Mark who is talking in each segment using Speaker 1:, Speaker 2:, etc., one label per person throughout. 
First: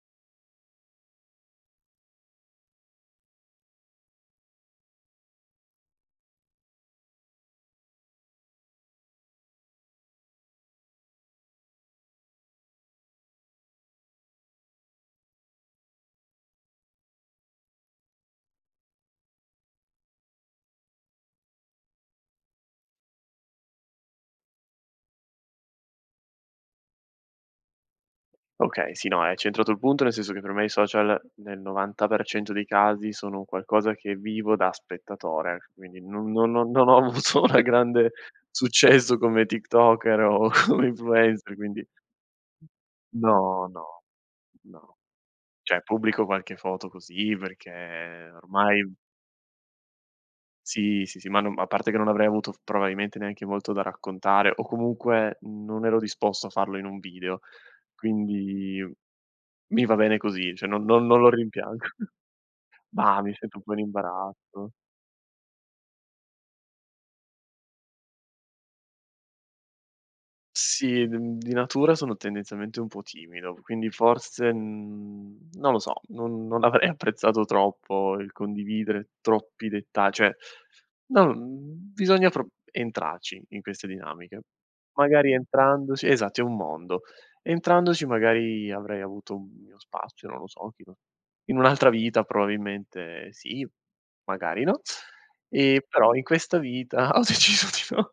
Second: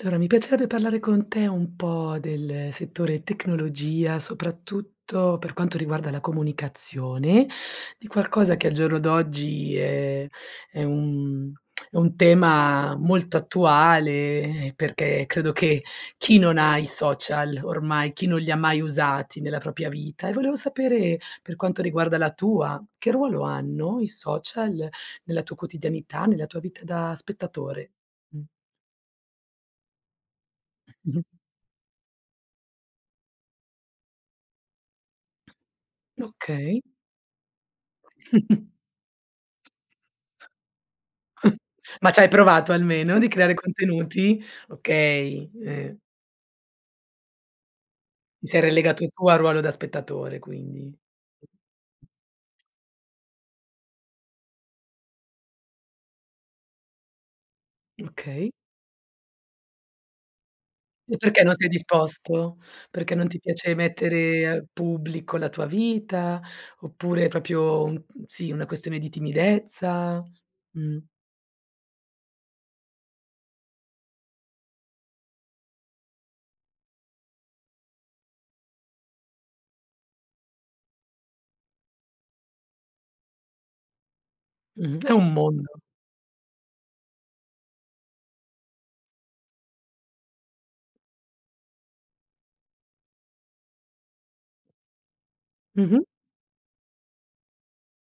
Speaker 1: Allora, mi piacerebbe parlare con te un po' del settore tecnologia, soprattutto per quanto riguarda la comunicazione, di qualcosa che al giorno d'oggi è è un è un tema molto attuale, eh, perché credo che chi non ha i social ormai, chi non li mai usati nella propria vita? E volevo sapere, per quanto riguarda la tua, che ruolo hanno i social nella tua quotidianità, nella tua vita da spettatore, mh.
Speaker 2: Okay, sì no, hai centrato il punto, nel senso che per me i social
Speaker 1: Mh-mh.
Speaker 2: nel 90% dei casi sono un qualcosa che vivo da spettatore, quindi non non non
Speaker 1: Okay.
Speaker 2: non ho avuto una grande successo come tiktoker o come influencer, quindi
Speaker 1: Ma c'hai provato almeno di creare
Speaker 2: no, no,
Speaker 1: contenuti?
Speaker 2: no.
Speaker 1: Okay,
Speaker 2: Cioè,
Speaker 1: e
Speaker 2: pubblico qualche foto così perché
Speaker 1: Ti sei
Speaker 2: ormai
Speaker 1: relegato tu al ruolo da spettatore quindi?
Speaker 2: Sì, sì, sì, ma non a parte che non avrei avuto probabilmente neanche molto da raccontare o comunque non ero disposto a farlo in un video.
Speaker 1: Okay.
Speaker 2: Quindi mi va bene così, cioè non non
Speaker 1: E
Speaker 2: non lo
Speaker 1: perché non sei
Speaker 2: rimpiango.
Speaker 1: disposto? Perché
Speaker 2: Mah,
Speaker 1: non
Speaker 2: mi
Speaker 1: ti
Speaker 2: sento un po'
Speaker 1: piace
Speaker 2: in
Speaker 1: mettere al
Speaker 2: imbarazzo.
Speaker 1: pubblico la tua vita? Oppure è proprio un sì, una questione di timidezza? Mh.
Speaker 2: Sì, d uhm, di natura sono tendenzialmente un po' timido, quindi forse, mhmm, non lo so, non non avrei apprezzato troppo il condividere troppi detta cioè, no, mhmm, bisogna pro entrarci in queste dinamiche.
Speaker 1: Mh-mh. È
Speaker 2: Magari
Speaker 1: un mondo.
Speaker 2: entrandoci esatto, è un mondo. Entrandoci magari avrei avuto un mio spazio, non lo so, chi lo in un'altra vita probabilmente sì, magari no. E
Speaker 1: Mh-mh.
Speaker 2: però in questa vita ho deciso di no.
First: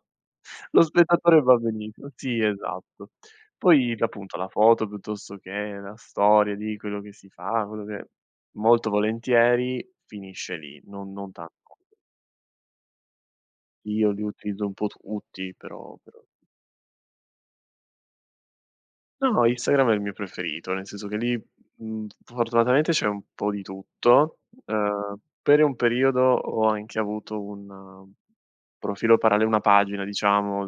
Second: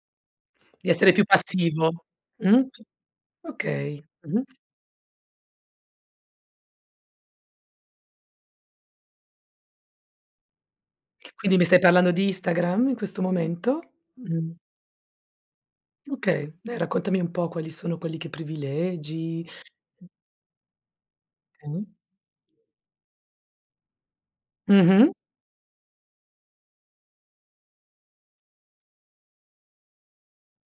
Speaker 2: Lo
Speaker 1: Di essere più
Speaker 2: spettatore va
Speaker 1: passivo.
Speaker 2: benissimo. Sì,
Speaker 1: Mh,
Speaker 2: esatto. Poi d
Speaker 1: okay.
Speaker 2: appunto
Speaker 1: Mh-mh.
Speaker 2: la foto piuttosto che la storia di quello che si fa, quello che molto volentieri finisce lì, non non tan
Speaker 1: Quindi mi stai
Speaker 2: [unintelligible]
Speaker 1: parlando di Instagram in questo momento?
Speaker 2: Io li
Speaker 1: Mh-mh.
Speaker 2: utilizzo un po' tutti però però
Speaker 1: Okay, dai, raccontami un po' quali sono quelli che
Speaker 2: No,
Speaker 1: privilegi.
Speaker 2: Instagram è il mio preferito, nel senso che lì,
Speaker 1: Mh-mh.
Speaker 2: mhmm, fortunatamente c'è un po' di tutto.
Speaker 1: Mh-mh.
Speaker 2: Uhm, per un periodo ho anche avuto un profilo paralle una pagina diciamo,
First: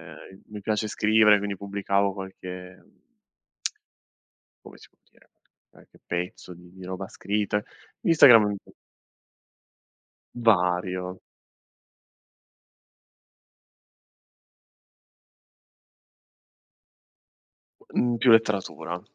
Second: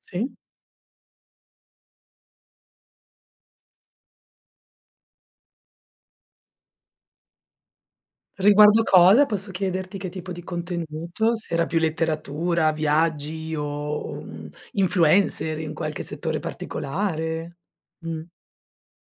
Speaker 1: Sì.
Speaker 2: mi piace scrivere quindi pubblicavo qualche, mhmm, come si può dire? Qualche pezzo di di roba scritta. Instagram è m
Speaker 1: Riguardo cosa, posso chiederti che tipo di
Speaker 2: Vario.
Speaker 1: contenuto? Se era più letteratura, viaggi o, mhmm, influencer in qualche settore particolare?
Speaker 2: Mhmm,
Speaker 1: Mh.
Speaker 2: più letteratura.